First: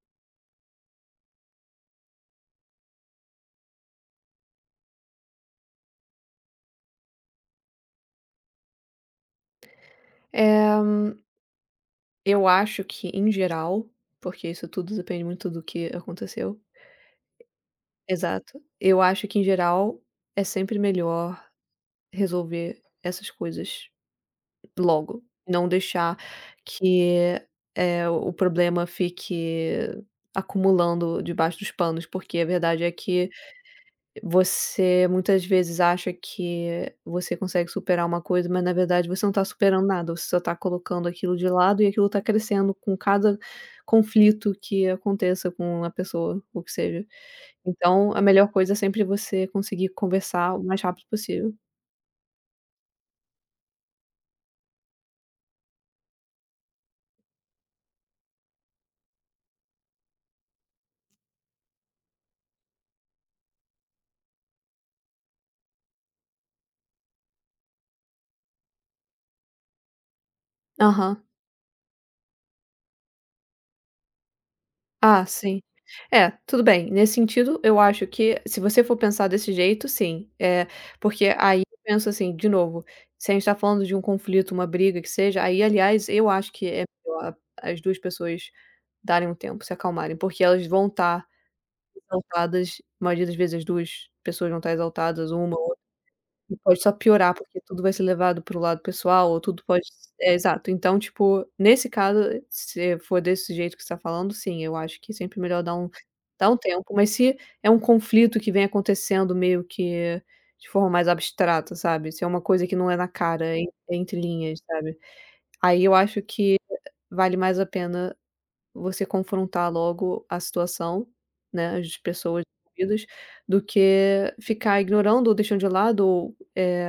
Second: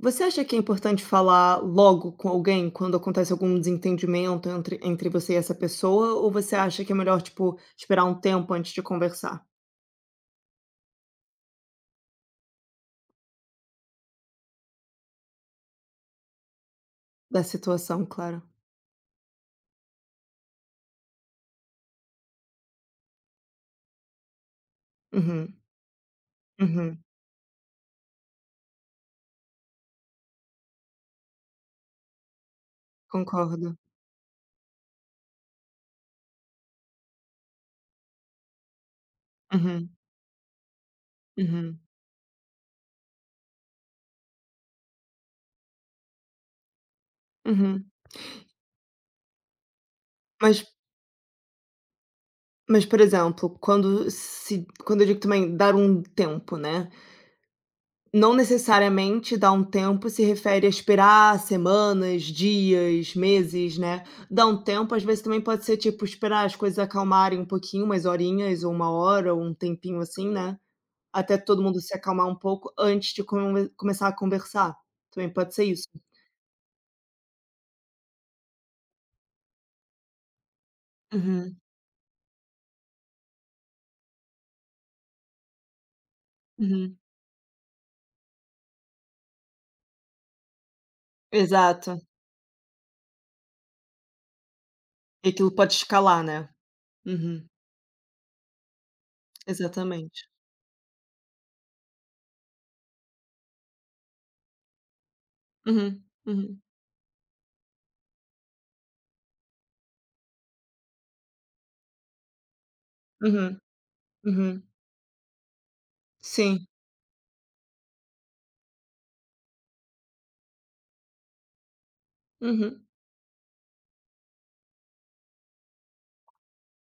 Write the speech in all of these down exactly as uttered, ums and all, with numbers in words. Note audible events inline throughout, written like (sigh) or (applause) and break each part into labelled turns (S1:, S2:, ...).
S1: Você acha que é importante falar logo com alguém quando acontece algum desentendimento entre entre você e essa pessoa, ou você acha que é melhor, tipo, esperar um tempo antes de conversar?
S2: É, eu acho que em geral, porque isso tudo depende muito do que aconteceu.
S1: Da situação, claro.
S2: Exato. Eu acho que em geral é sempre melhor resolver essas coisas logo,
S1: Uhum,
S2: não deixar
S1: uhum,
S2: que, eh, o problema fique acumulando debaixo dos panos, porque a verdade é que
S1: concordo.
S2: você muitas vezes acha que você consegue superar uma coisa, mas na verdade você não está superando
S1: Uhum,
S2: nada, você só está colocando aquilo de
S1: uhum,
S2: lado e aquilo está crescendo com cada conflito que aconteça com a pessoa, o que seja.
S1: uhum.
S2: Então, a melhor coisa é sempre você conseguir conversar o
S1: Mas
S2: mais rápido possível.
S1: mas, por exemplo, quando se quando eu digo também dar um tempo, né? Não necessariamente dar um tempo se refere a esperar semanas, dias, meses, né. Dar um tempo, às vezes, também pode ser, tipo, esperar as coisas acalmarem um pouquinho, umas horinhas ou uma hora ou um tempinho assim, né,
S2: Aham.
S1: até todo mundo se acalmar um pouco antes de come começar a conversar.
S2: Ah,
S1: Também pode
S2: sim.
S1: ser isso.
S2: É, tudo bem, nesse sentido, eu acho que se você for pensar desse jeito, sim. É porque
S1: Uhum,
S2: aí eu penso assim, de novo, se a gente está falando de um conflito, uma briga, que seja, aí, aliás, eu acho que é
S1: uhum.
S2: melhor as duas pessoas darem um tempo, se acalmarem, porque elas vão estar
S1: Exato.
S2: exaltadas, a maioria das vezes as duas pessoas vão estar
S1: E
S2: exaltadas,
S1: aquilo
S2: uma
S1: pode escalar, né.
S2: e pode só piorar,
S1: Uhum,
S2: porque tudo vai ser levado para o lado pessoal ou tudo pode
S1: exatamente.
S2: é, exato. Então, tipo, nesse caso, se for desse jeito que você está falando, sim, eu acho que é sempre é melhor dar um
S1: Uhum,
S2: dar um
S1: uhum,
S2: tempo, mas se é um conflito que vem acontecendo meio que de forma mais abstrata, sabe, se é uma coisa que não é na cara,
S1: uhum,
S2: é en- é entre linhas,
S1: uhum.
S2: sabe, aí eu acho que
S1: Sim.
S2: vale mais a pena você confrontar logo a situação, né, as pessoas
S1: Uhum,
S2: envolvidas, do que ficar ignorando ou deixando de lado ou, eh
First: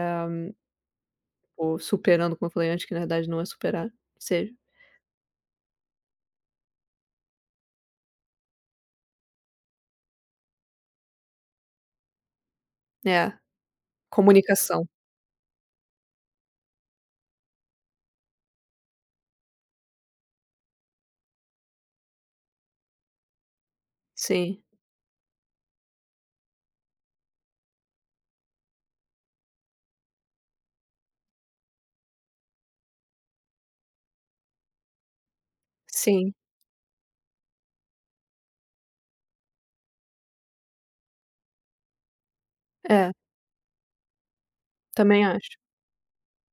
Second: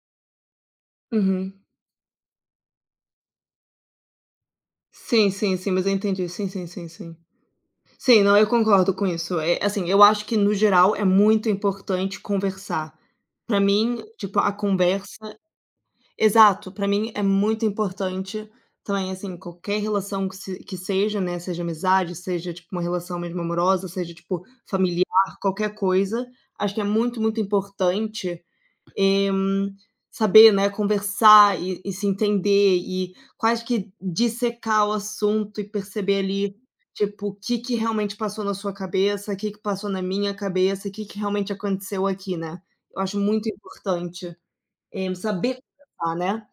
S1: uhum.
S2: ou superando, como eu falei antes, que na verdade não é superar, seja
S1: Sim, sim, sim, mas eu entendi. Sim, sim, sim, sim. Sim, não, eu concordo com isso. Eh, assim, eu acho que no geral é muito importante conversar.
S2: é,
S1: Pra mim, tipo, a
S2: comunicação.
S1: conversa. Exato, pra mim é muito importante também, assim, qualquer relação que se que seja, né, seja amizade, seja, tipo, uma relação mesmo amorosa, seja, tipo,
S2: Sim,
S1: familiar, qualquer coisa, acho que é muito, muito importante Hum, saber, né, conversar e e se entender e quase que dissecar o assunto e perceber
S2: sim.
S1: ali, tipo, o que que realmente passou na sua cabeça, o que que passou na minha cabeça, o que que realmente aconteceu aqui, né. Eu
S2: É,
S1: acho muito importante, eh,
S2: também acho.
S1: saber conversar, né.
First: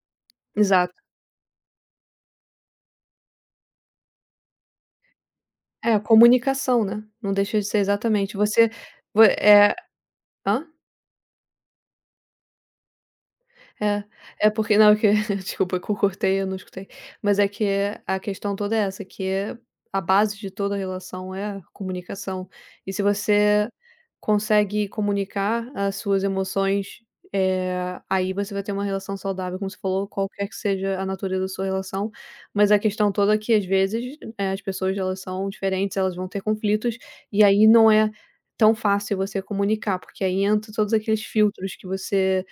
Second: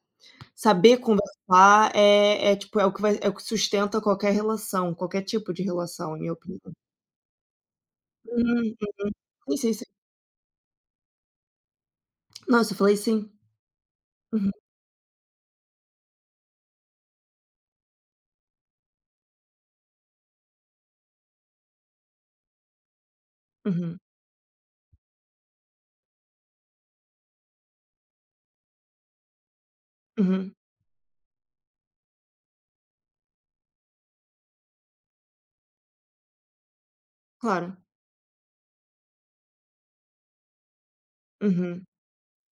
S2: Exato.
S1: Saber conversar é é tipo, é o que vai é o que sustenta qualquer relação, qualquer tipo de
S2: É,
S1: relação, em minha opinião.
S2: comunicação, né, não deixa de ser exatamente, você
S1: Hum,
S2: vo
S1: sim, sim,
S2: é
S1: sim.
S2: hã?
S1: Não, eu só falei sim.
S2: É, é porque não, que (laughs) desculpa que eu cortei, eu não escutei. Mas é que a questão toda é essa, que a base de toda relação é a comunicação. E se você
S1: Uhum,
S2: consegue comunicar as suas emoções, eh, aí você vai ter uma relação saudável, como você falou, qualquer
S1: uhum,
S2: que seja a natureza da sua relação. Mas a questão toda é que às vezes, eh, as pessoas elas são diferentes, elas vão ter conflitos, e aí
S1: claro.
S2: não é tão fácil você comunicar, porque aí entra todos aqueles filtros
S1: Uhum,
S2: que você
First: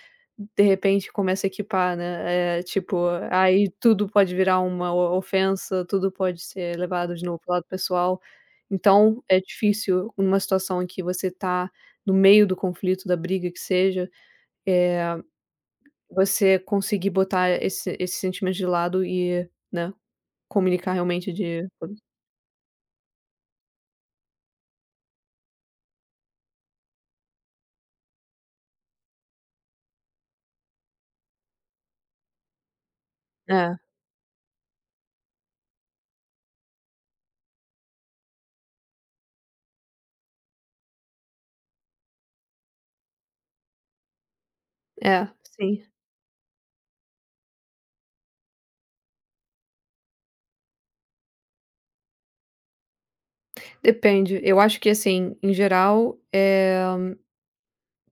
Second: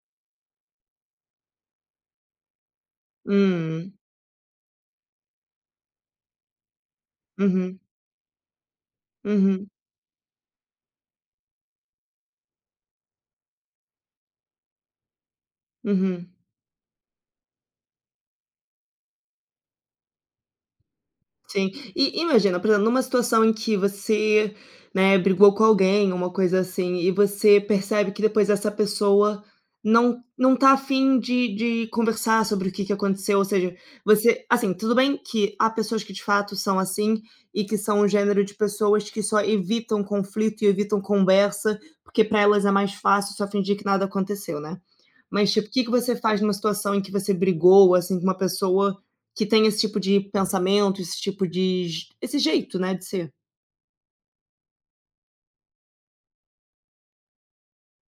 S2: de repente começa a equipar, né, eh, tipo, aí
S1: hum,
S2: tudo pode virar uma o ofensa, tudo pode ser levado de novo para o lado
S1: uhum.
S2: pessoal. Então, é
S1: Uhum,
S2: difícil numa situação em que você tá no meio do conflito, da briga que seja, eh,
S1: uhum,
S2: você conseguir botar esse esse sentimento de lado e, né, comunicar realmente de
S1: sim. E imagina, por exemplo, numa situação em que você, né, brigou com alguém, uma coisa assim, e você percebe que depois essa pessoa não não tá afim de de conversar sobre o que que aconteceu, ou seja,
S2: é,
S1: você assim, tudo bem que há pessoas que de fato são assim, e que são um gênero de pessoas que só evitam conflito e evitam conversa, porque para elas é mais fácil só fingir que nada aconteceu, né.
S2: é,
S1: Mas, tipo, o
S2: sim.
S1: que que você faz numa situação em que você brigou, assim, com uma pessoa que tem esse tipo de pensamento, esse tipo de j esse jeito, né, de ser.
S2: Depende. Eu acho que, assim, em geral, eh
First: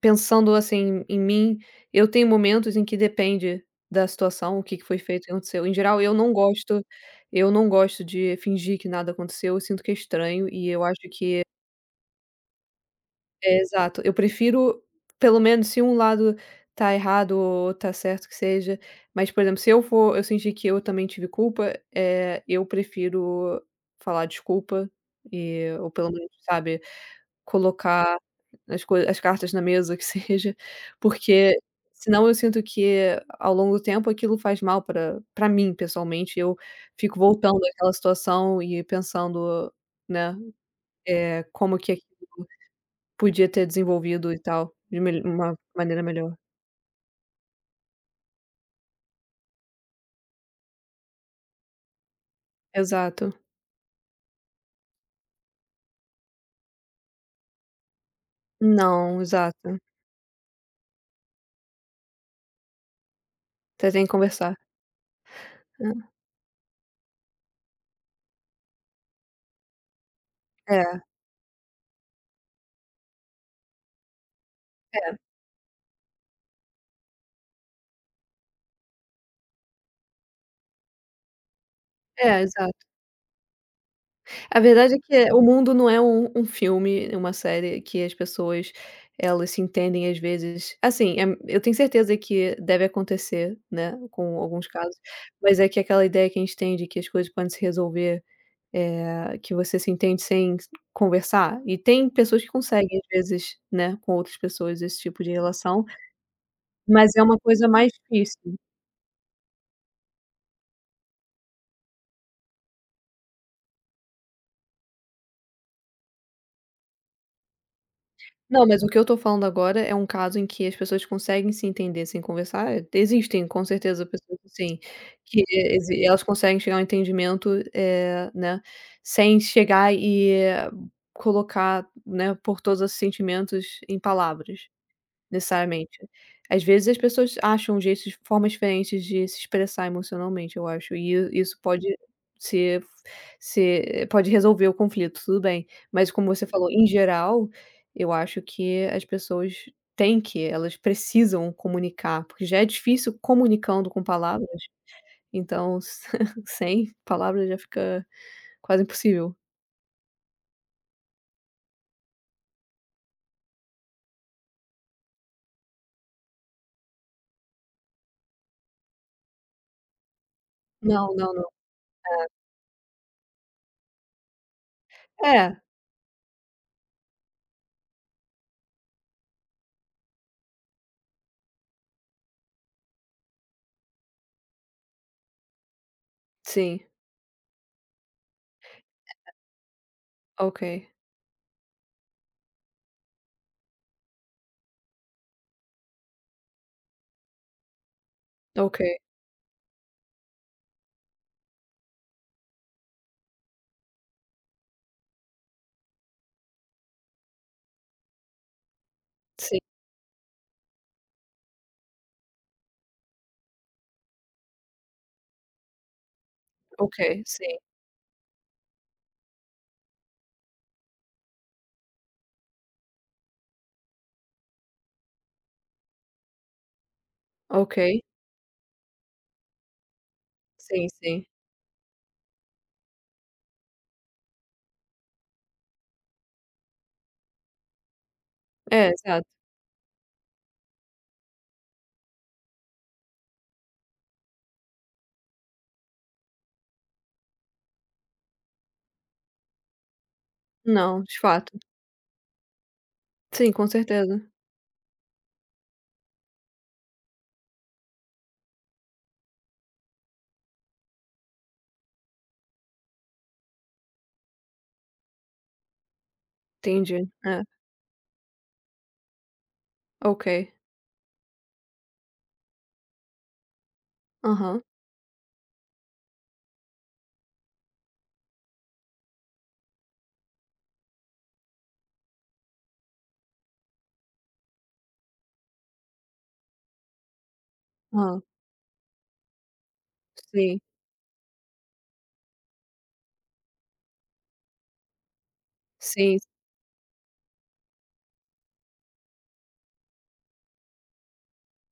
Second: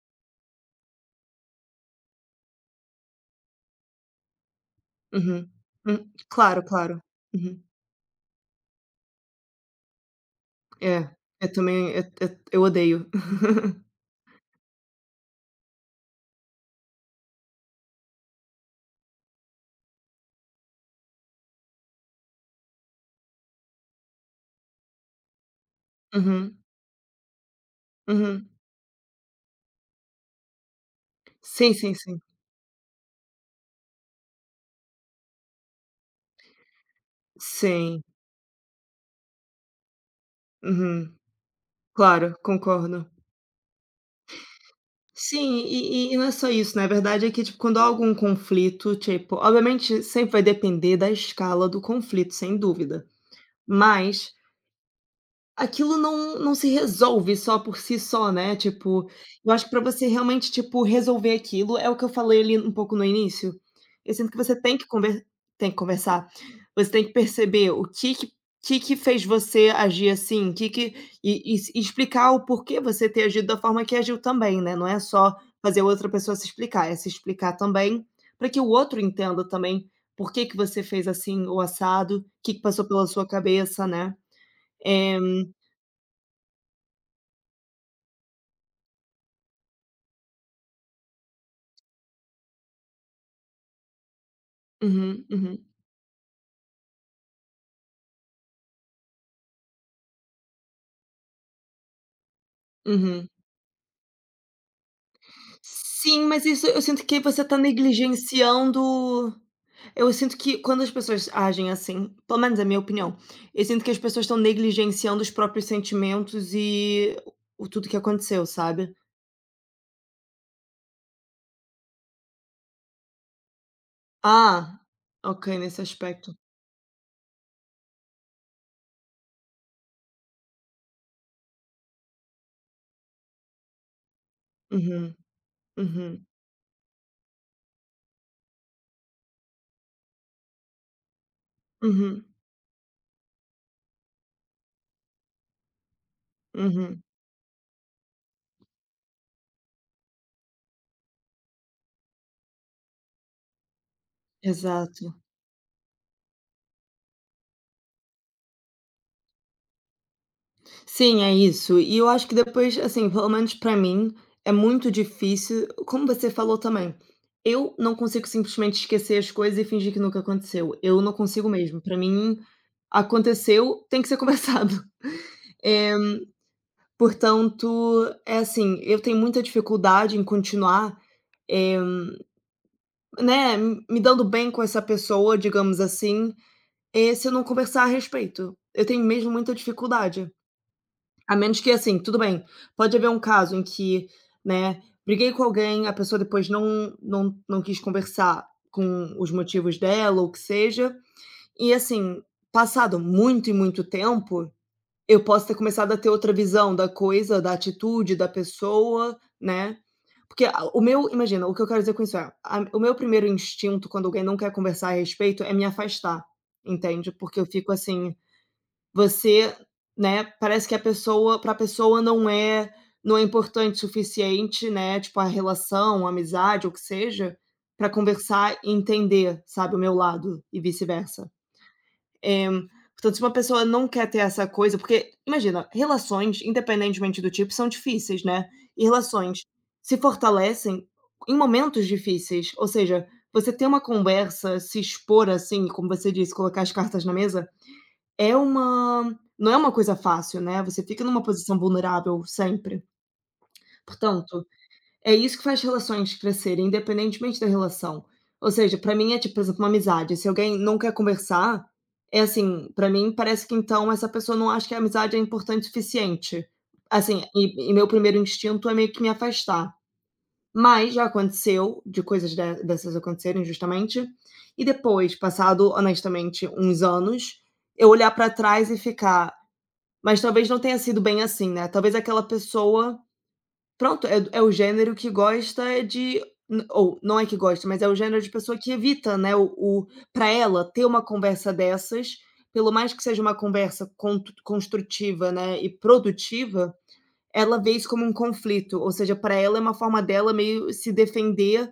S2: pensando, assim, em mim, eu tenho momentos em que depende da situação, o que que foi feito, o que
S1: Uhum.
S2: aconteceu. Em geral,
S1: Hum,
S2: eu não
S1: claro,
S2: gosto
S1: claro.
S2: eu
S1: Uhum.
S2: não gosto de fingir que nada aconteceu, eu sinto que é estranho e eu acho
S1: É,
S2: que
S1: eu também, eu eu eu odeio.
S2: é, exato,
S1: (laughs)
S2: eu prefiro, pelo menos se um lado tá errado ou tá certo que seja, mas, por exemplo, se eu for eu sentir que eu também tive culpa, eh, eu prefiro falar desculpa, eh, ou pelo menos,
S1: Uhum,
S2: sabe, colocar
S1: uhum.
S2: as coi as cartas na mesa, que (laughs) seja, porque
S1: Sim, sim, sim.
S2: senão eu sinto que ao longo do tempo aquilo faz mal para para mim pessoalmente, eu fico voltando àquela
S1: Sim.
S2: situação e pensando, né,
S1: Uhum.
S2: eh, como que
S1: Claro, concordo.
S2: podia ter desenvolvido e tal, de mel uma
S1: Sim,
S2: maneira
S1: e e e não é
S2: melhor.
S1: só isso, né, a verdade é que, tipo, quando há algum conflito, tipo, obviamente sempre vai depender da escala do conflito, sem dúvida,
S2: Exato.
S1: mas aquilo não não se resolve só por si só, né, tipo,
S2: Não,
S1: eu acho que
S2: exato.
S1: pra você realmente, tipo, resolver aquilo, é o que eu falei ali um pouco no início,
S2: Você tem que
S1: eu sinto que
S2: conversar.
S1: você tem que conver tem que conversar, você tem que perceber o que que que que fez você agir assim, que
S2: É,
S1: que
S2: é,
S1: e e se e explicar o porquê você ter agido da forma que agiu também, né, não é só fazer outra pessoa se explicar, é se explicar também, para que o outro entenda também por que que você fez assim o assado, o
S2: é, é,
S1: que que passou
S2: exato.
S1: pela sua cabeça, né.
S2: A verdade é
S1: Eh
S2: que o mundo não é um um filme, uma série que as pessoas, elas se entendem às vezes assim, eh, eu tenho certeza que deve acontecer, né, com alguns casos,
S1: Uhum,
S2: mas
S1: uhum,
S2: é que aquela ideia que a gente tem de que as coisas podem se resolver, eh, que você se entende sem conversar, e tem pessoas que conseguem às
S1: uhum.
S2: vezes, né, com outras pessoas esse tipo de relação,
S1: Sim, mas isso eu sinto
S2: mas
S1: que
S2: é uma
S1: você tá
S2: coisa mais difícil.
S1: negligenciando. Eu sinto que quando as pessoas agem assim, pelo menos é a minha opinião, eu sinto que as pessoas estão negligenciando os próprios sentimentos e o tudo que aconteceu,
S2: Não, mas o
S1: sabe.
S2: que eu tô falando agora é um caso em que as pessoas conseguem se entender sem conversar. Existem, com certeza, pessoas assim,
S1: Ah,
S2: que
S1: ok, nesse
S2: exi elas
S1: aspecto.
S2: conseguem chegar a um entendimento, eh, né, sem chegar e eh, colocar, né, por todos esses sentimentos em palavras.
S1: Uhum,
S2: Necessariamente.
S1: uhum,
S2: Às vezes as pessoas acham jeitos formas diferentes de se expressar emocionalmente, eu acho, e isso pode
S1: uhum,
S2: ser ser pode resolver o conflito, tudo bem. Mas como você falou, em
S1: uhum,
S2: geral, eu acho que as pessoas têm que elas precisam comunicar, porque já é difícil comunicando com palavras,
S1: exato.
S2: então (laughs) sem palavras já fica quase impossível.
S1: Sim, é isso. E eu acho que depois, assim, pelo menos pra mim, é muito difícil, como você falou também, eu não consigo simplesmente esquecer as coisas e fingir que nunca aconteceu. Eu
S2: Não,
S1: não
S2: não,
S1: consigo
S2: não.
S1: mesmo. Pra mim, aconteceu, tem que ser conversado. (laughs)
S2: É,
S1: Eh, Portanto, é assim, eu tenho muita dificuldade em continuar, eh, né, me dando bem com essa pessoa, digamos assim,
S2: sim.
S1: eh, se eu não conversar a respeito. Eu tenho mesmo muita dificuldade.
S2: Ok,
S1: A menos que, assim, tudo bem, pode haver um caso em que, né, briguei com alguém, a pessoa depois não não não quis conversar
S2: ok.
S1: com os motivos dela ou o que seja, e assim, passado muito e muito tempo, eu posso ter começado a ter outra visão da coisa, da atitude da pessoa,
S2: Sim,
S1: né. Porque a o meu imagina, o que eu quero dizer com isso é, a o meu primeiro instinto quando alguém não quer conversar a respeito é me afastar,
S2: ok,
S1: entende. Porque eu
S2: sim,
S1: fico assim você, né, parece que a pessoa para a pessoa não é não é importante o suficiente, né, tipo, a relação, a amizade ou o que seja,
S2: ok.
S1: para conversar e entender, sabe, o meu lado e
S2: Sim, sim.
S1: vice-versa. Eh, Portanto, se uma pessoa não quer ter essa coisa porque imagina, relações, independentemente do tipo, são difíceis, né, e
S2: É, exato.
S1: relações se fortalecem em momentos difíceis, ou seja, você ter uma conversa, se expor, assim, como você disse, colocar as cartas na mesa é uma não é uma coisa fácil, né, você
S2: Não,
S1: fica
S2: de
S1: numa posição
S2: fato.
S1: vulnerável sempre.
S2: Sim, com certeza.
S1: Portanto, é isso que faz relações crescerem, independentemente da relação. Ou seja, pra mim é tipo, por exemplo, uma amizade, se alguém não quer conversar, é assim, pra mim parece que então essa pessoa não acha que a amizade é importante o suficiente.
S2: Entendi.
S1: Assim,
S2: É,
S1: e e meu primeiro instinto é meio que me afastar.
S2: ok.
S1: Mas já aconteceu de coisas de dessas acontecerem justamente,
S2: Aham,
S1: e depois, passado honestamente uns anos, eu olhar pra trás e ficar: mas talvez não tenha sido bem assim, né, talvez aquela pessoa pronto, é é o gênero que gosta de n ou não é que gosta, mas é o
S2: hã.
S1: gênero de pessoa que evita, né, o o pra
S2: Sim,
S1: ela ter uma conversa dessas, pelo mais que seja uma conversa contu construtiva, né, e
S2: sim,
S1: produtiva, ela vê isso como um conflito, ou seja, para ela é uma forma dela meio se defender,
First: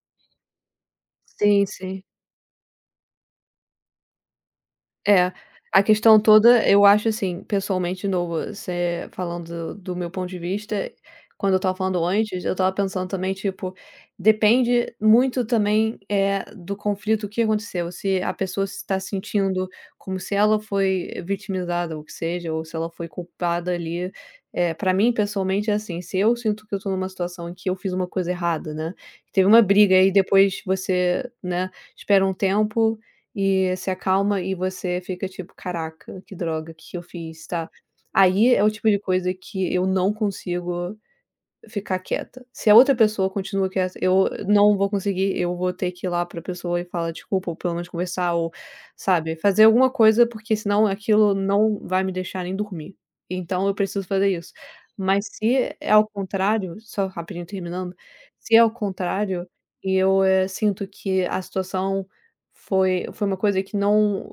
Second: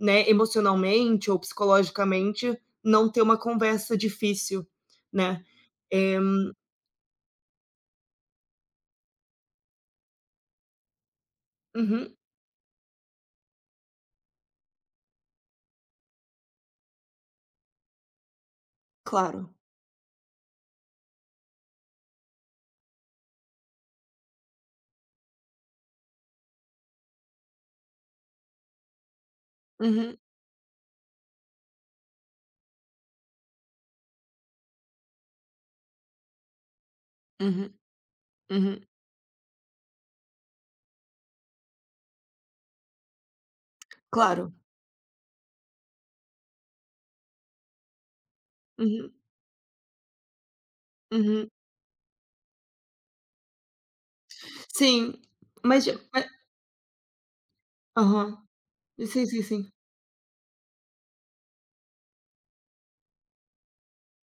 S1: né, emocionalmente ou
S2: sim, sim.
S1: psicologicamente, não ter uma conversa difícil,
S2: É,
S1: né.
S2: a
S1: Eh
S2: questão toda eu acho assim, pessoalmente de novo, você falando do meu ponto de vista, quando eu estava falando
S1: uhum,
S2: antes, eu estava pensando também tipo, depende muito também, é do conflito que aconteceu, se a pessoa se está
S1: claro.
S2: sentindo como se ela foi vitimizada ou que seja, ou se ela foi culpada ali, é para mim pessoalmente é assim, se eu sinto que eu tô numa situação em que eu fiz uma coisa errada, né, teve uma briga e
S1: Uhum,
S2: depois você, né, espera um tempo e se acalma e você fica tipo: "Caraca, que droga, o que que eu fiz", tá?
S1: uhum.
S2: Aí é o
S1: Uhum.
S2: tipo de coisa que eu não consigo ficar quieta. Se a outra pessoa continua quieta, eu
S1: Claro.
S2: não vou conseguir, eu vou ter que ir lá pra pessoa e falar desculpa, ou pelo menos conversar, ou,
S1: Uhum,
S2: sabe, fazer alguma coisa, porque senão aquilo
S1: uhum.
S2: não vai me deixar nem dormir. Então eu preciso fazer isso.
S1: Sim,
S2: Mas se
S1: mas
S2: é ao
S1: ma
S2: contrário, só rapidinho terminando,
S1: aham.
S2: se é ao
S1: Sim, sim,
S2: contrário
S1: sim.
S2: e eu, eh, sinto que a situação foi foi uma coisa que não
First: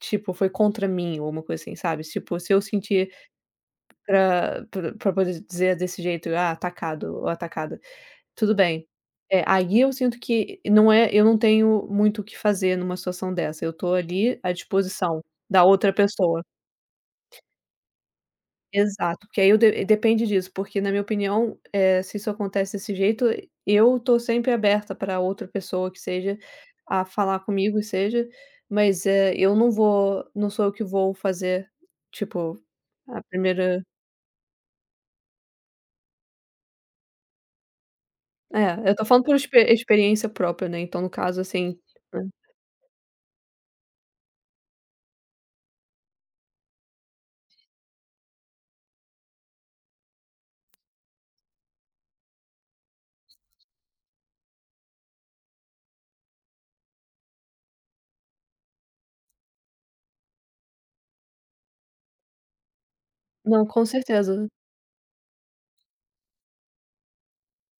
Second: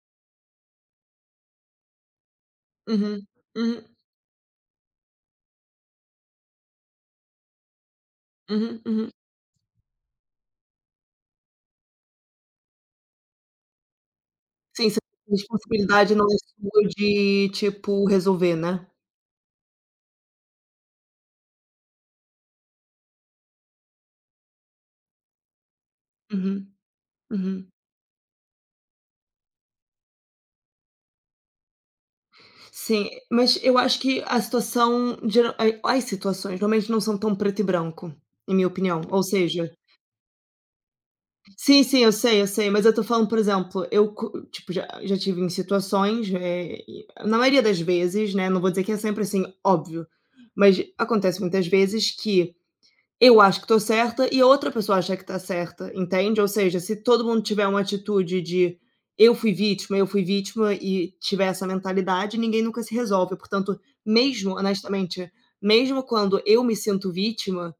S2: tipo, foi contra mim ou uma coisa assim, sabe, tipo, se eu sentir
S1: Uhum, uhum,
S2: Pra pra pra poder dizer desse jeito: "Ah, atacado" ou "atacada". Tudo
S1: uhum,
S2: bem.
S1: uhum.
S2: É, aí eu sinto que não é eu não tenho muito o que fazer numa situação dessa, eu tô ali à
S1: Sim, você
S2: disposição da outra
S1: responsabilidade não é
S2: pessoa.
S1: sua de, tipo, resolver, né.
S2: Exato, porque aí eu de depende disso, porque na minha opinião, eh, se isso acontece desse jeito, eu tô sempre aberta para outra pessoa que seja,
S1: Uhum,
S2: a falar
S1: uhum.
S2: comigo e seja, mas, é eu não vou não sou eu que vou fazer, tipo,
S1: Sim,
S2: a
S1: mas eu
S2: primeira
S1: acho que a situação geral a as situações normalmente não são tão preto e branco, em minha
S2: é, eu
S1: opinião,
S2: tô
S1: ou
S2: falando por expe
S1: seja.
S2: experiência própria, né, então no caso, assim,
S1: Sim, sim, eu
S2: né.
S1: sei, eu sei, mas eu tô falando, por exemplo, eu co tipo, já já tive em situações, eh, e na maioria das vezes, né, não vou dizer que é sempre assim, óbvio, mas acontece muitas vezes que eu acho que tô certa e a outra pessoa acha que tá certa, entende? Ou seja, se todo mundo tiver uma atitude de: "Eu fui vítima, eu fui vítima", e tiver essa mentalidade, ninguém nunca se resolve.
S2: Não,
S1: Portanto,
S2: com certeza.
S1: mesmo honestamente, mesmo quando eu me sinto vítima,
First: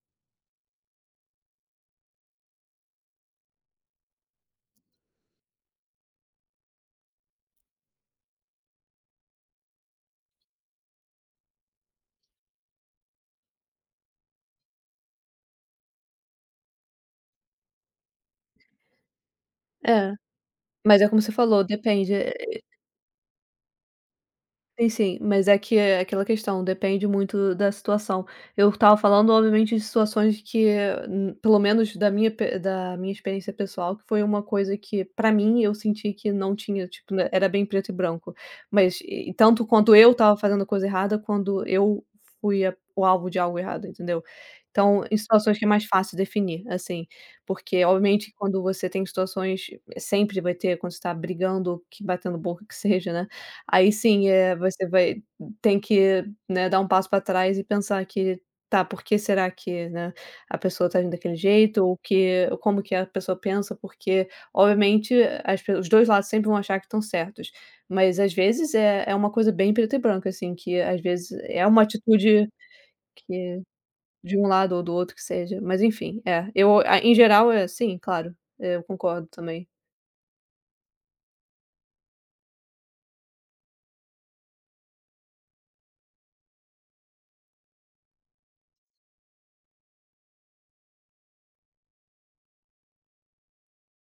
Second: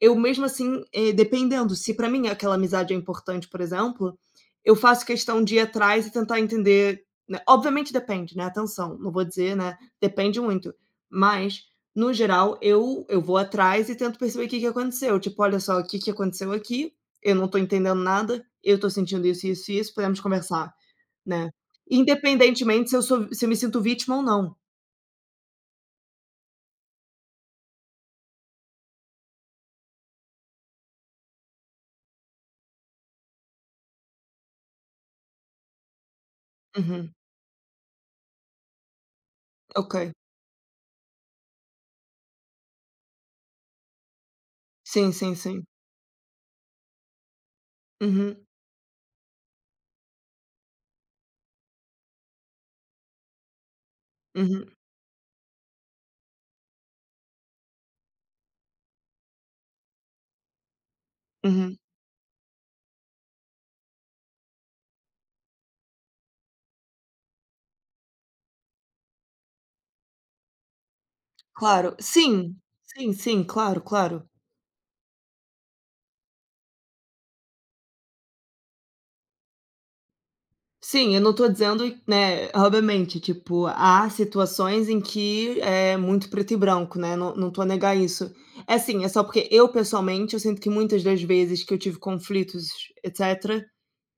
S1: eu mesmo assim, eh, dependendo, se pra mim aquela amizade é importante, por exemplo, eu faço questão de ir atrás e tentar entender, né, obviamente depende, né, atenção, não vou dizer, né, depende muito, mas no geral eu eu vou atrás e tento perceber o que que aconteceu, tipo: "Olha só, o que que aconteceu aqui, eu não tô entendendo nada, eu tô sentindo isso, isso e isso,
S2: É,
S1: podemos conversar",
S2: mas é como você
S1: né.
S2: falou, depende.
S1: Independentemente se eu sou se eu me sinto vítima ou não.
S2: Sim, sim, mas é que é aquela questão, depende muito da situação. Eu estava falando, obviamente, de situações que, hum, pelo menos da minha pe da minha experiência pessoal, que foi uma coisa que, pra mim, eu senti que não tinha,
S1: Uhum,
S2: tipo, né, era bem preto e branco. Mas e e tanto
S1: ok.
S2: quanto eu estava fazendo coisa errada, quando eu fui a o alvo de algo errado, entendeu? Então,
S1: Sim,
S2: em
S1: sim,
S2: situações
S1: sim.
S2: que é mais fácil definir, assim, porque, obviamente,
S1: Uhum,
S2: quando você tem situações é, sempre vai ter, quando você tá brigando, que batendo boca, que seja, né? Aí sim, é
S1: uhum,
S2: você vai tem que, né, dar um passo para trás e pensar que: "Tá, por que será que, né, a pessoa tá agindo daquele
S1: uhum.
S2: jeito?" Ou que como que a pessoa pensa, porque obviamente as pe os dois lados sempre vão achar que estão certos, mas às vezes é é uma coisa bem preto e branco, assim, que às vezes é uma
S1: Claro,
S2: atitude
S1: sim, sim, sim,
S2: que
S1: claro, claro.
S2: de um lado ou do outro que seja, mas enfim, é, eu a em geral é sim, claro, eu concordo também.
S1: Sim, eu não tô dizendo, né, obviamente, tipo, há situações em que é muito preto e branco, né, não não tô a negar isso. É assim, é só porque eu pessoalmente, eu sinto que muitas das vezes que eu tive conflitos, etcetera.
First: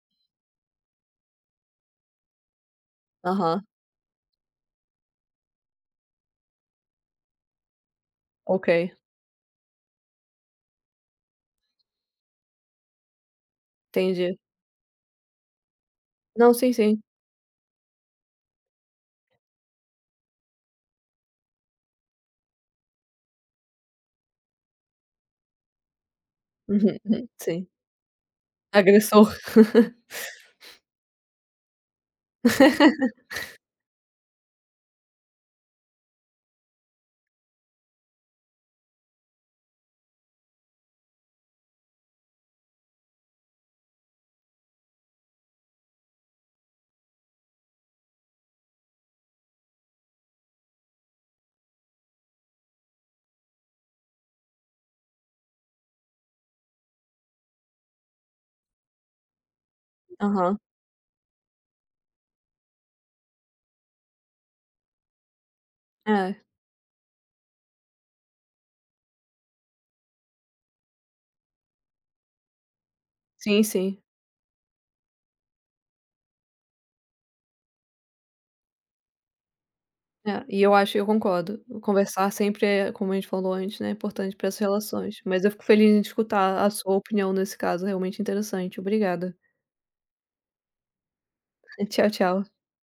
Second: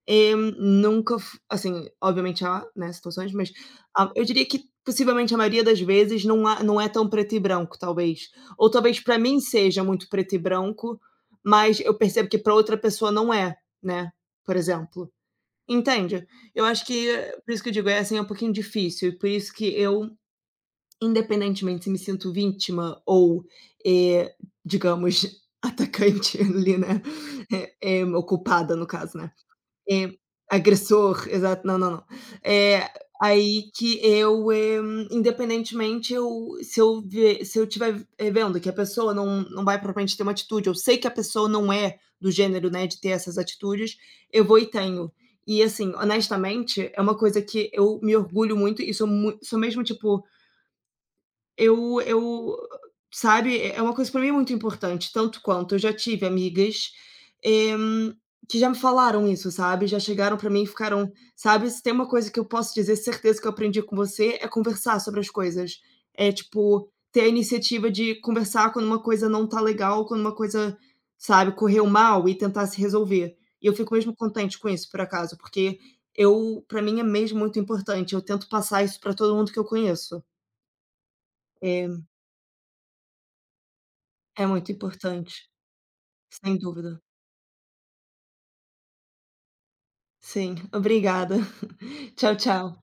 S1: Eh, nunca f assim, obviamente há, né, situações, mas
S2: Aham,
S1: a eu diria que possivelmente a maioria das vezes não há não é tão preto e branco, talvez.
S2: ok,
S1: Ou talvez para mim seja muito preto e branco, mas eu percebo que para outra pessoa não é, né,
S2: entendi.
S1: por exemplo. Entende?
S2: Não,
S1: Eu
S2: sim,
S1: acho
S2: sim.
S1: que eh, por isso que eu digo, é assim, é um pouquinho difícil, e por isso que eu, independentemente se me sinto vítima ou, eh, digamos, (laughs) atacante ali, né,
S2: (laughs) sim.
S1: eh eh, ou no caso,
S2: Agressor.
S1: né, é, agressor, exato, não, não, não. É
S2: (laughs)
S1: aí que eu, eh, independentemente, eu se eu ver se eu tiver eh, vendo que a pessoa não não vai propriamente ter uma atitude, eu sei que a pessoa não é do gênero, né, de ter essas atitudes, eu vou e tenho. E assim, honestamente, é uma coisa que eu me orgulho muito e sou mui sou mesmo, tipo, eu eu sabe, é é uma coisa para mim muito importante, tanto quanto eu já tive amigas, eh, que já me falaram isso, sabe, já chegaram para
S2: Aham.
S1: mim e ficaram: sabe, se tem uma coisa que eu posso dizer certeza que eu aprendi com você, é conversar sobre as coisas. É,
S2: É.
S1: tipo, ter a iniciativa de conversar quando uma coisa não tá legal, quando uma coisa, sabe, correu mal e tentar se resolver.
S2: Sim,
S1: E eu fico
S2: sim.
S1: mesmo contente com isso, por acaso, porque eu para mim é mesmo muito importante, eu tento passar isso para todo mundo que eu conheço.
S2: É, e eu acho eu concordo.
S1: Eh
S2: Conversar sempre é, como a gente falou antes, né, importante
S1: É
S2: para as
S1: muito
S2: relações.
S1: importante,
S2: Mas eu fico feliz em
S1: sem
S2: escutar a sua
S1: dúvida.
S2: opinião nesse caso, é realmente interessante. Obrigada.
S1: Sim, obrigada.
S2: (laughs) Tchau,
S1: (laughs) Tchau,
S2: tchau.
S1: tchau.